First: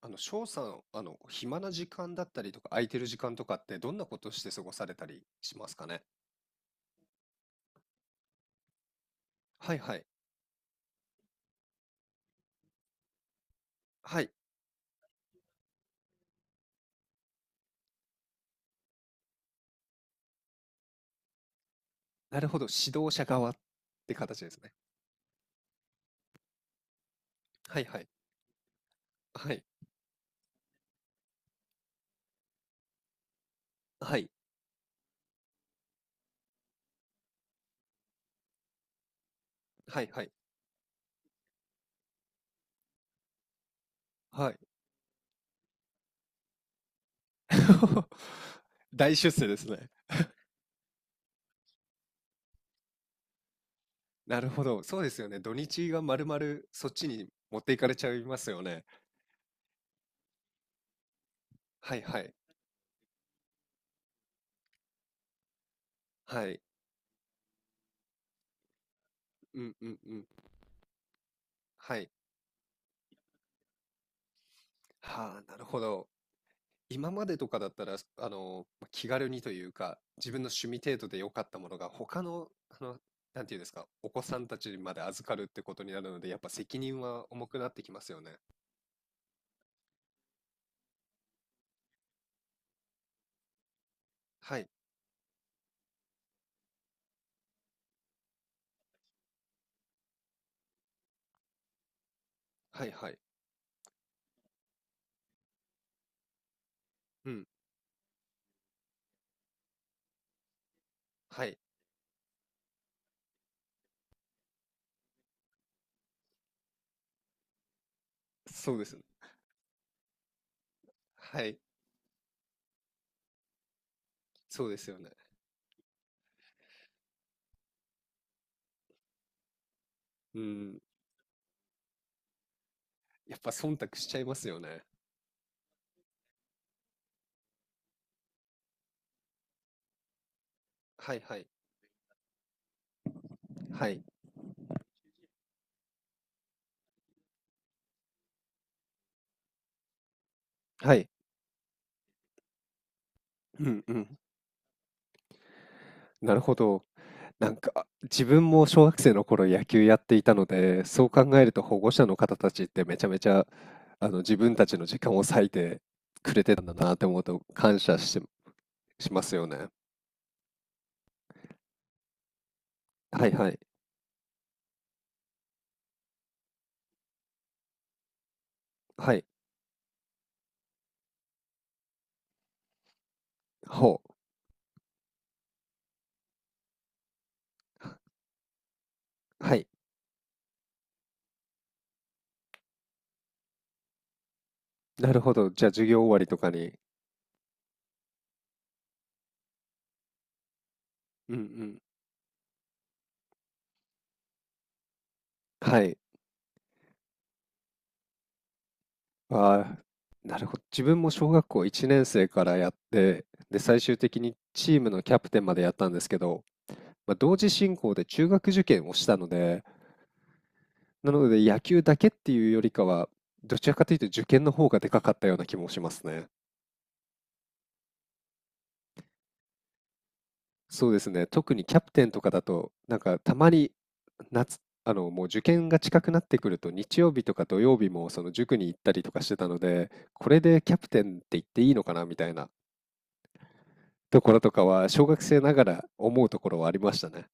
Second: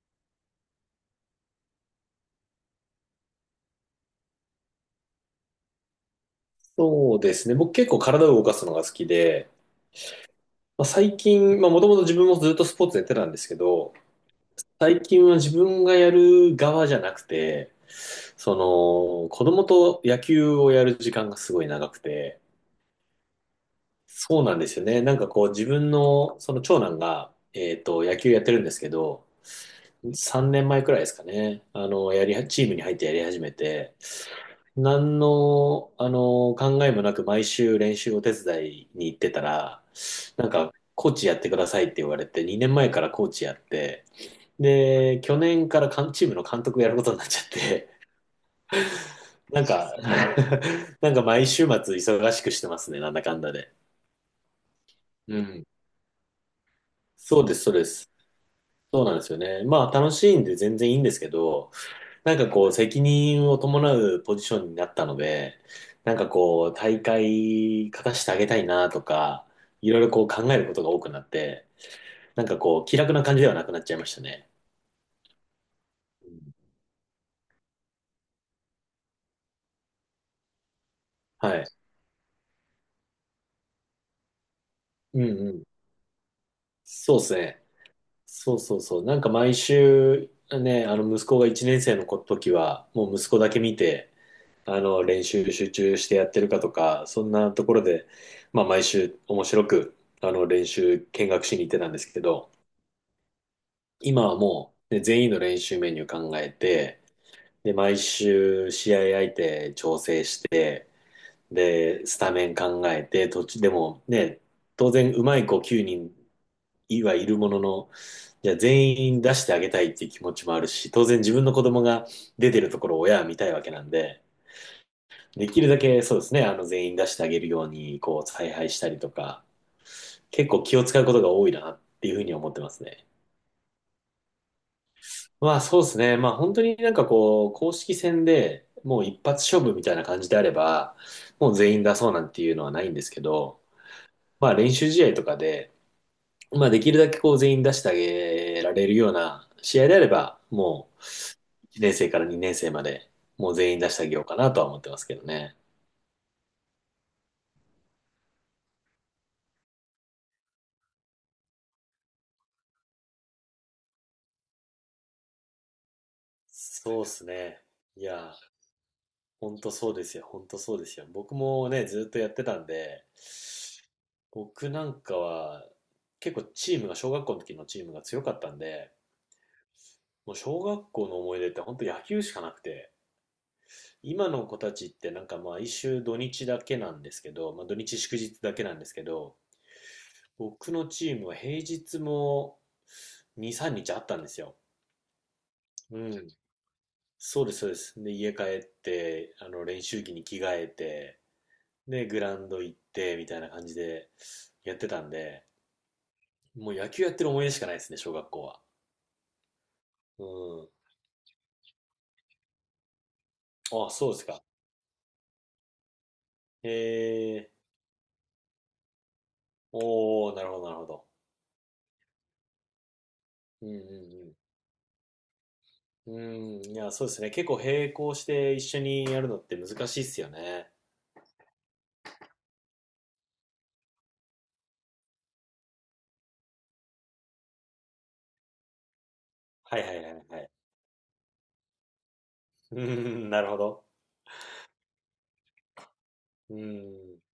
翔さん、暇な時間だったりとか、空いてる時間とかって、どんなことして過ごされたりしますかね。そうですね。僕結構体を動かすのが好きで、はいはい。まあ、最近、まあもともと自分もずっとスポーツやってたんですけど、はい。最近は自分がやる側じゃなくて、その子供と野球をやる時間がすごい長くて、なるほど。指導者側って形そうでなすんでね。すよね。なんかこう自分のその長男が、はいはい。野球やってるんですけど、はい。3年前くらいですかね。やりは、チームに入ってやり始めて、はい。何の考えもなく毎週練習を手伝いに行ってたら、はいはい。なんか、コーチやってくださいって言われて、2年前からコーチやって、はい。で、去年からかんチームの監督やることになっちゃって、大出世 でなすんね。か、なんか毎週末忙しくしてますね、なんだかんだで。なるほど。そうですようね。土ん。日がまるまるそっちにそうで持す、っそてういでかれちす。ゃいますよね。そうなんですよね。まあ、楽しいんで全然いいんですけど、はいはい。なんかこう、責任を伴うポジションになったので、なんかはい。こう、大会勝たせてあげたいなとか、うんういんろいろうこん。う考えることが多くなって、はい。なんかこう、気楽な感じではなくなっちゃいましたね。はあ、なるほど。うん今までとかだったら、まあ気軽にというか、自分の趣味程度で良かっはたい。ものが、他の、なんていうんですか、お子さんたちにまでうん預かるっうてん。ことになるので、やっぱ責任そうではす重くね。なってきますよね。そうそうそう。なんか毎週、ね、息子が1年生の時は、もう息子だけ見て、はい、練習集中してやってるかとか、そんなところで、まあ毎週面白く、練習見学しに行ってたんですけど、はい、はい。今はもう、ね、全員の練習メニュー考えて、うん、で、毎週試合相手調整して、はい、で、スタメン考えて、途中でもね、当然うまい子9人はいるものの、じゃあそうです全ね。員出してあげたいっていう気持ちもあるし、当然自は分のい、子供が出てるところを親は見たいわけなんで、そうですよね。できるだけそうですね、全員出してあげるように、こう、采配したりとか、う結構気ん、を使うことが多いなっていうふうに思ってますね。やっぱ忖度しちゃいますよね。まあそうですね。まあ本当になんかこう、公式戦でもう一発勝負みたいな感じであれば、はい、はい、もう全員出そうなんていうのはないんですけど、はい、まあ練習試合とかで、まあできるだけこう全員出してあげられるような試合であれば、もはうい。1年生から2年生までもうう全員ん、出うしてあげん。ようかなとは思ってますけどね。なるほど。なんか自分も小学生の頃野球やっていたので、そう考えると保護者の方たちってめちゃめちゃ、あの、自分たちの時間を割いてくれてたんだなっそうてで思うすとね。感謝いやし、ーしますよ本ね。当そうですよ。本当そうですよ。僕もね、ずっとやってたんで、はいはい。僕なんかは結構チームが、小学校の時のチームが強かったんで、はい。もう小学校の思い出って本当野球しかなくて、ほう。今の子たちってなんかまあ土日だけなんですけど、まあ土日祝日だけなんですけど、はい。僕のチームは平日も2、3日あったんですよ。なるほど。じゃあ授う業終わりん。とかに。そうです、そうです。で、家帰って、練習着に着替えて、うんうん。で、グラウンド行って、みたいな感じでやってたんで、はい。もう野球やってる思い出しかないですね、小学校は。あうー、なるほど。ん。自分も小学校1年生からやって、で、最あ、終そうで的すにか。チームのキャプテンまでやったんですけど、へまあ、同時え。進行で中学受験をしたので、おー、なるほど、なるほど。なので野球だけっていうよりかは、どうちらかというと受ん験の方がでかかったような気もしますうんうね。ん。うん、いや、そうですね。結構並行して一緒にやるのって難しいっすよね。そうですね。特にキャプテンとかだと、なんかたまに夏、もう受験が近くなってくると、日曜日とか土曜日もその塾に行ったりとかしてたのはいで、はいはいこはれい。でキャプテンって言っていいのかなみたいなうん、なるほど。ところとかは、小学生ながら思うとこうろん。はありましたいね。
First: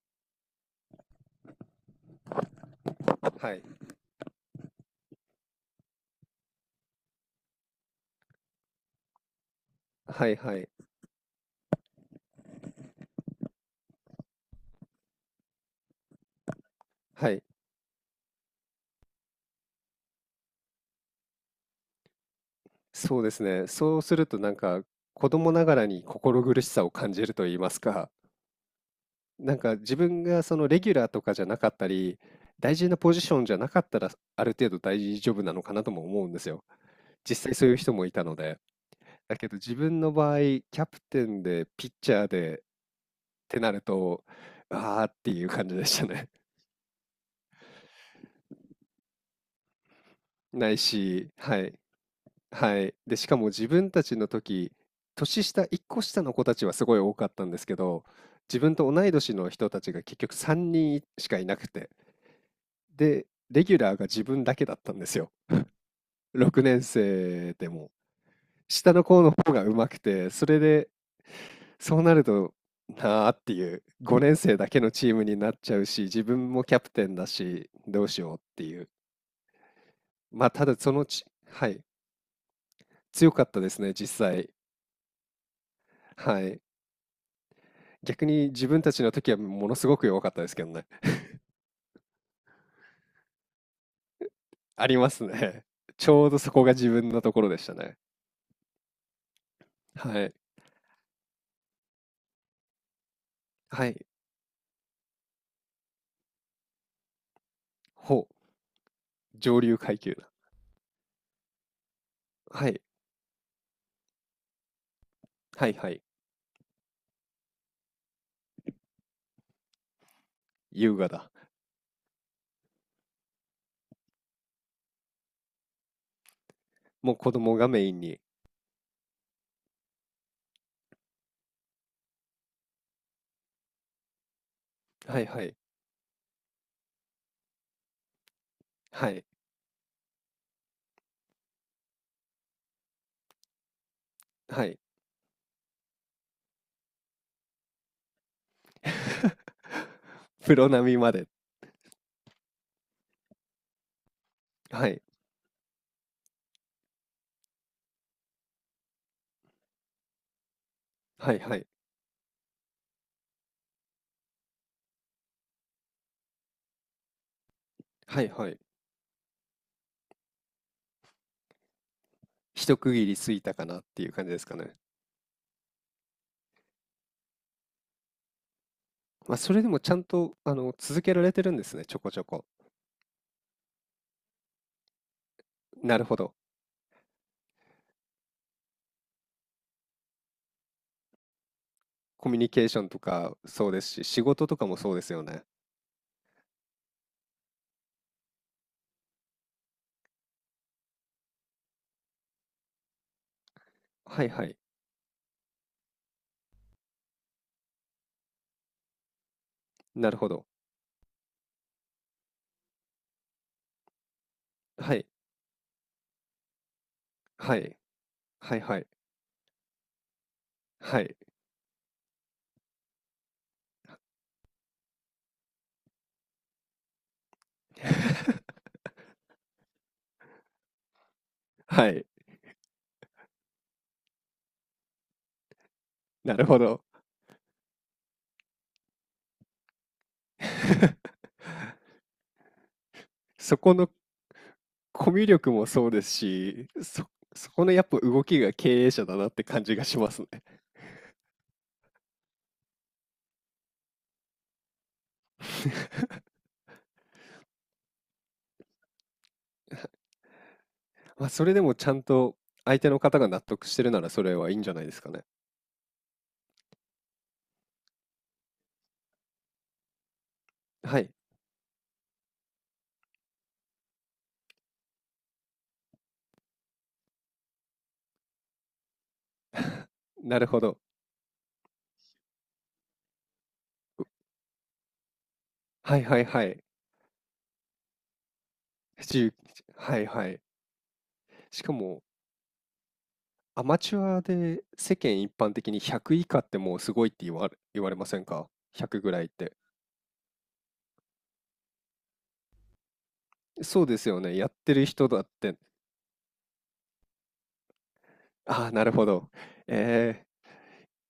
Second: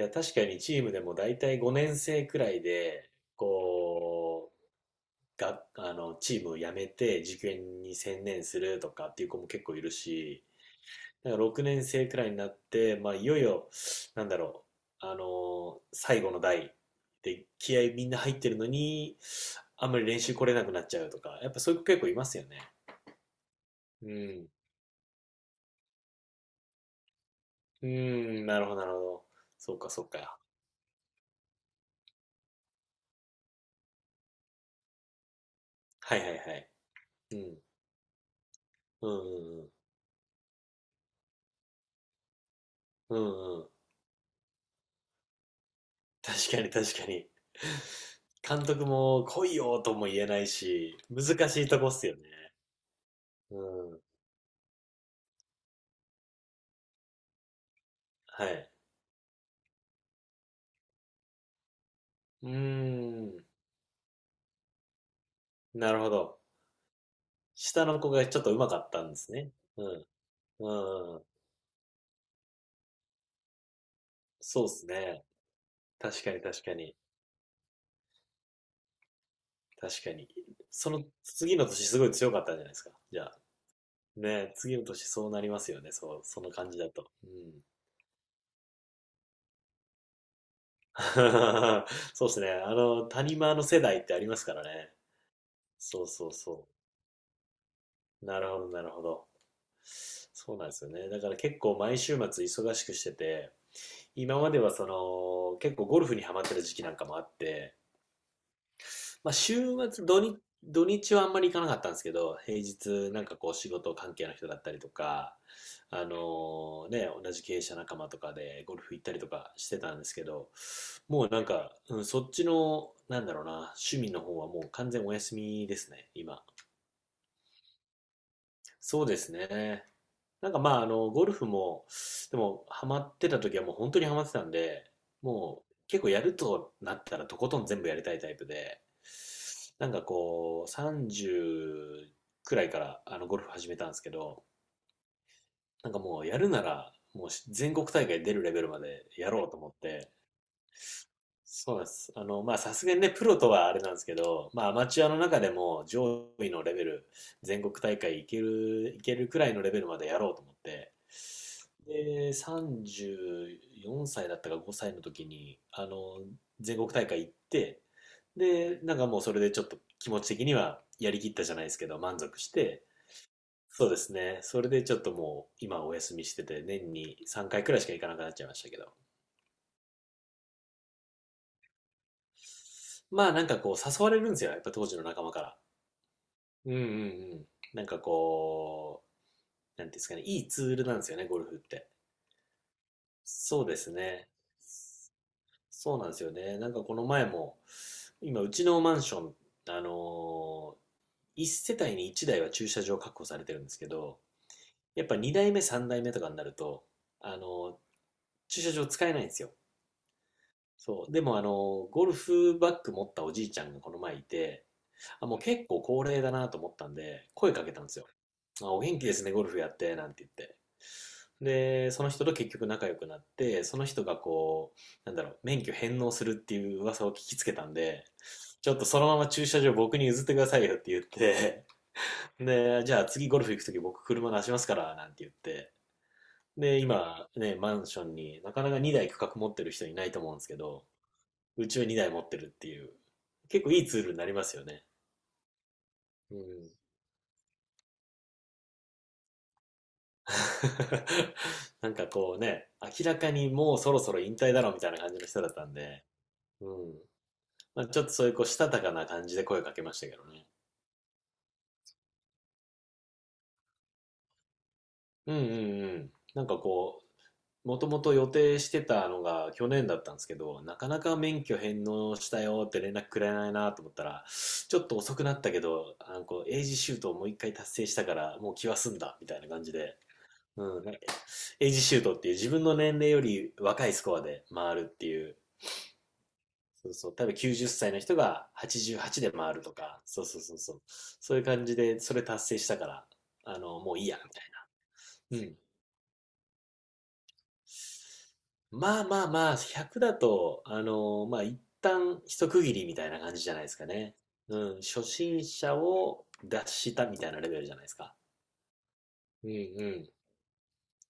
や、確かにチームでも大体5年生くらいで、はい。こう、が、あの、チームを辞めて受験に専念するとかっていう子も結構いるはいし、はい。だから6年生くらいになって、まあ、いよいよ、なんだろ最後の代はい。で気合みんな入ってるのに、あんまり練習来れなくなっちゃうとか、やっぱそういう子結構いますよね。そうですね。そううするとん。なんか、子供ながらに心苦しさを感じると言いますうか、ーん、なるほど、なるほど。なんそかうか、自そう分か。がそのレギュラーとかじゃなかったり、大事なポジションじゃなかったら、ある程度大丈夫なのかなともはい思はういんはですよ。い。う実際ん。そういう人もいたので。うだけどん、うん、自分の場合、キャプテンでピッチャーでっうてん。うんなると、ああっていう感じでしたね。確かに確かに。監督も来いよとも言えない ないし、し、難はしいい、とこっすよね。はい。で、しかもう自分ん。たちの時、年下、1個下の子たちはすごい多かったんですけど、は自い。分と同い年の人たちが結局3人しかいなくて。うーで、ん。レギュラーが自分だけだったんですよ。なるほど。6年生で下も。の子がちょっと上手かっ下たのんで子すのね。方がう上手くん。て、それうで、ん。そうなると、なあっていう、5年生そうだっけすのチームね。になっちゃうし、自確かに分確もかキャプに。テンだし、どうしようっていう。確かに。まあ、ただそそののち、次のはい、年すごい強かったんじゃないですか。じゃ強あ。かったですね、実際。ね、次の年そうなりますよね。そう、はそのい。感じだと。うん。逆に自分たちの時はものすごく弱かったですけどね。そうですね。谷間の世代ってありますからあね。りますね。そうちょそううどそそこがう。自分のところでしたね。なるほど、なるほど。はい。そうなんですよね。だから結構毎週末忙しくしてて、はい。今まではその結構ゴルフにハマってた時期なんかもあって、ほう。まあ上週流階末級土な。日、土日はあんまり行かなかったんですけど、平はい。日なんかこう仕事関係の人だったりとか、はいはあい。のね、同じ経営者仲間とかでゴルフ行ったりとかしてたんですけど、優雅もうだ。なんか、うん、そっちの、なんだろうな、趣味の方はもう完全お休みですね、今。もう子供がメインに。そうですね。なんかまあ、ゴルフも、でも、ハマってた時はもう本当にハマってたんで、はいはい。もう結構やるとなったらとことん全部やりたいタイプで、はい。なんかこう、30くらいからゴルフ始めたんですけど、はい。なんかもうやるなら、もう全国大会出るレベルまでやろうと思って、プロ並みまで。そうなんです。まあ、さすがにね、プロとはあれなんですけど、まあ、アはマい。チュアの中でも上位のレベル、全国大会いける、いけるくらいのレベルまでやろうと思って、はいはい。で、34歳だったか5歳の時に、全国大会行って、はいはい。で、なんかもうそれでちょっと気持ち的にはやりきったじゃないですけど、満足し一て、区切り過ぎたかなっそうでていうす感じね。ですかそれね。でちょっともう今お休みしてて、年に3回くらいしか行かなくなっちゃいましたけど。まあ、それでもちゃんと、あの、続けられてるんですね、ちょこちょこ。まあなんかこう誘われるんですよ。やっぱ当時の仲間から。なるほど。うんうんうん。なんかこう、なんていうんですかね、いいツールなんですよね、ゴルフって。コミュニケーションとかそうそうでですすし、仕ね。事とかもそうですよね。そうなんですよね。なんかこの前も、今、うちのマンション、あの1世帯に1台は駐車場確保されてるんですけど、はいはい。やっぱ2台目、3台目とかになると、あのー、駐車場使えないんですよ。なるほど。そう。でも、ゴルフバッグ持ったおじいちゃんがこの前いて、はい。あ、もう結構高齢だなと思ったんで、声はかけい。たんですよ。はいあはおい。元気ですね、ゴルフやって、なんて言って。はい。で、その人と結局仲良くなって、その人がこう、免許返納するっていう噂を聞きつけたんで、ちょっとそのまま駐車場僕に譲ってくださいよって言って、はい。で、じゃあ次ゴルフ行くとき僕車出しますから、なんて言って。なるほで、ど。今ね、マンションになかなか2台区画持ってる人いないと思うんですけど、うちは2台持ってるっていう、そ結構こいいのツールになりますよね。コミュ力もそうですうん。し、そ、そこのやっぱ動きが経営者だなって感じがしますね。なんかこうね、明らかにもうそろそろ引退だろうみたいな感じの人だったんで、うん。まあ、ちょっとそういうこう、したたかな感じで声をかけましたけどね。まあ、それでもちゃんと相手の方が納得してるなら、それはいいんじゃないですかね。うんうんうん。なんかこう、もともと予定してたのが去年だったんですけど、なかはない、か免許返納したよって連絡くれないなと思ったら、ちょっと遅くなったけど、エイジシュートをもう一回達成したから、もう気は済んだ、みたいな感じで。なるほど。うん、なんかエイジシュートっていう自分の年齢より若いスコアで回るっていうはいはいはい。そうそう。多分90歳の人が88 7、で回るとはか、いそうはそい。うそうそう。そういうし感かじで、も、それ達成したから、アマもチういいュや、アみたで世間一いな。う般ん。的に100以下ってもうすごいって言われ言われませんかま？100あぐらまいあっまあ、て。100だと、まあ一旦一区切りみたいな感じじゃないですそうかですね。よね、やっうてん。る初人だっ心て、者を脱したみたいなレベルじゃないですか。ああ、なるほど。うんうん。ええ。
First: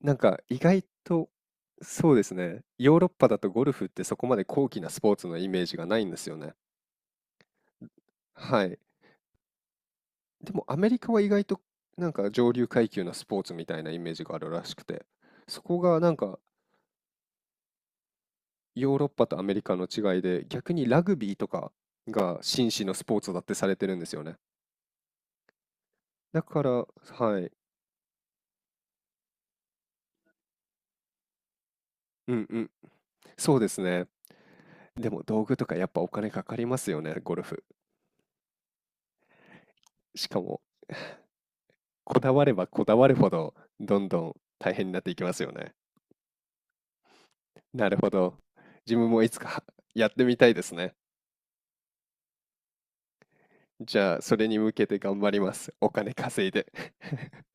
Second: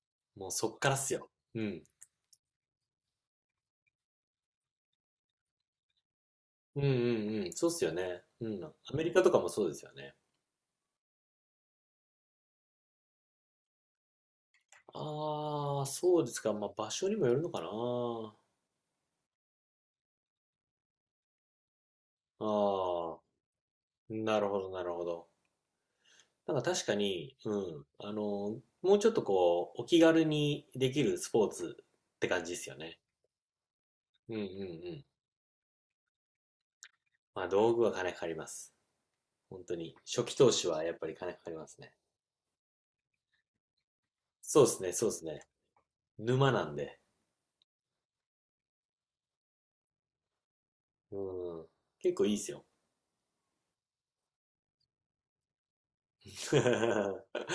なんかもう意そっ外からっすと、よ。うん。そうですね。ヨーロッパだとゴルフってそこまで高貴なスポーツのイメージがないんですよね。うんうんうん。そうっすよね。うん。はアい。メリカとかもそうですよね。でもアメリカは意外となんか上流階級のスポーツみたいなイメージがあるらしくて、そこああ、がなんそうでかすか。まあ場所にもよるのかな。ヨーロッパとアメリカの違いで、逆にラグビーとかが紳士のスポあーあ、ツだってされてるんですよね。なるほど、なるほど。だなんかから、確かに、はい。うん、もうちょっとこう、お気軽にできるスポーツってう感んじでうすん。よね。そうですね。うんうんうん。でも道具とかやっぱお金かかりますよね、ゴルまあ、フ。道具は金かかります。本当に。初し期か投も資はやっぱり金かかりますね。こだわればこだわるほど、どんどんそうで大す変にね、なっそうてでいきすますね。よね。沼なんで。なるほど。自分もいつかやってみたいですね。うん。結構いいですよ。じゃあ、それに向けて頑張ります。お金稼いで。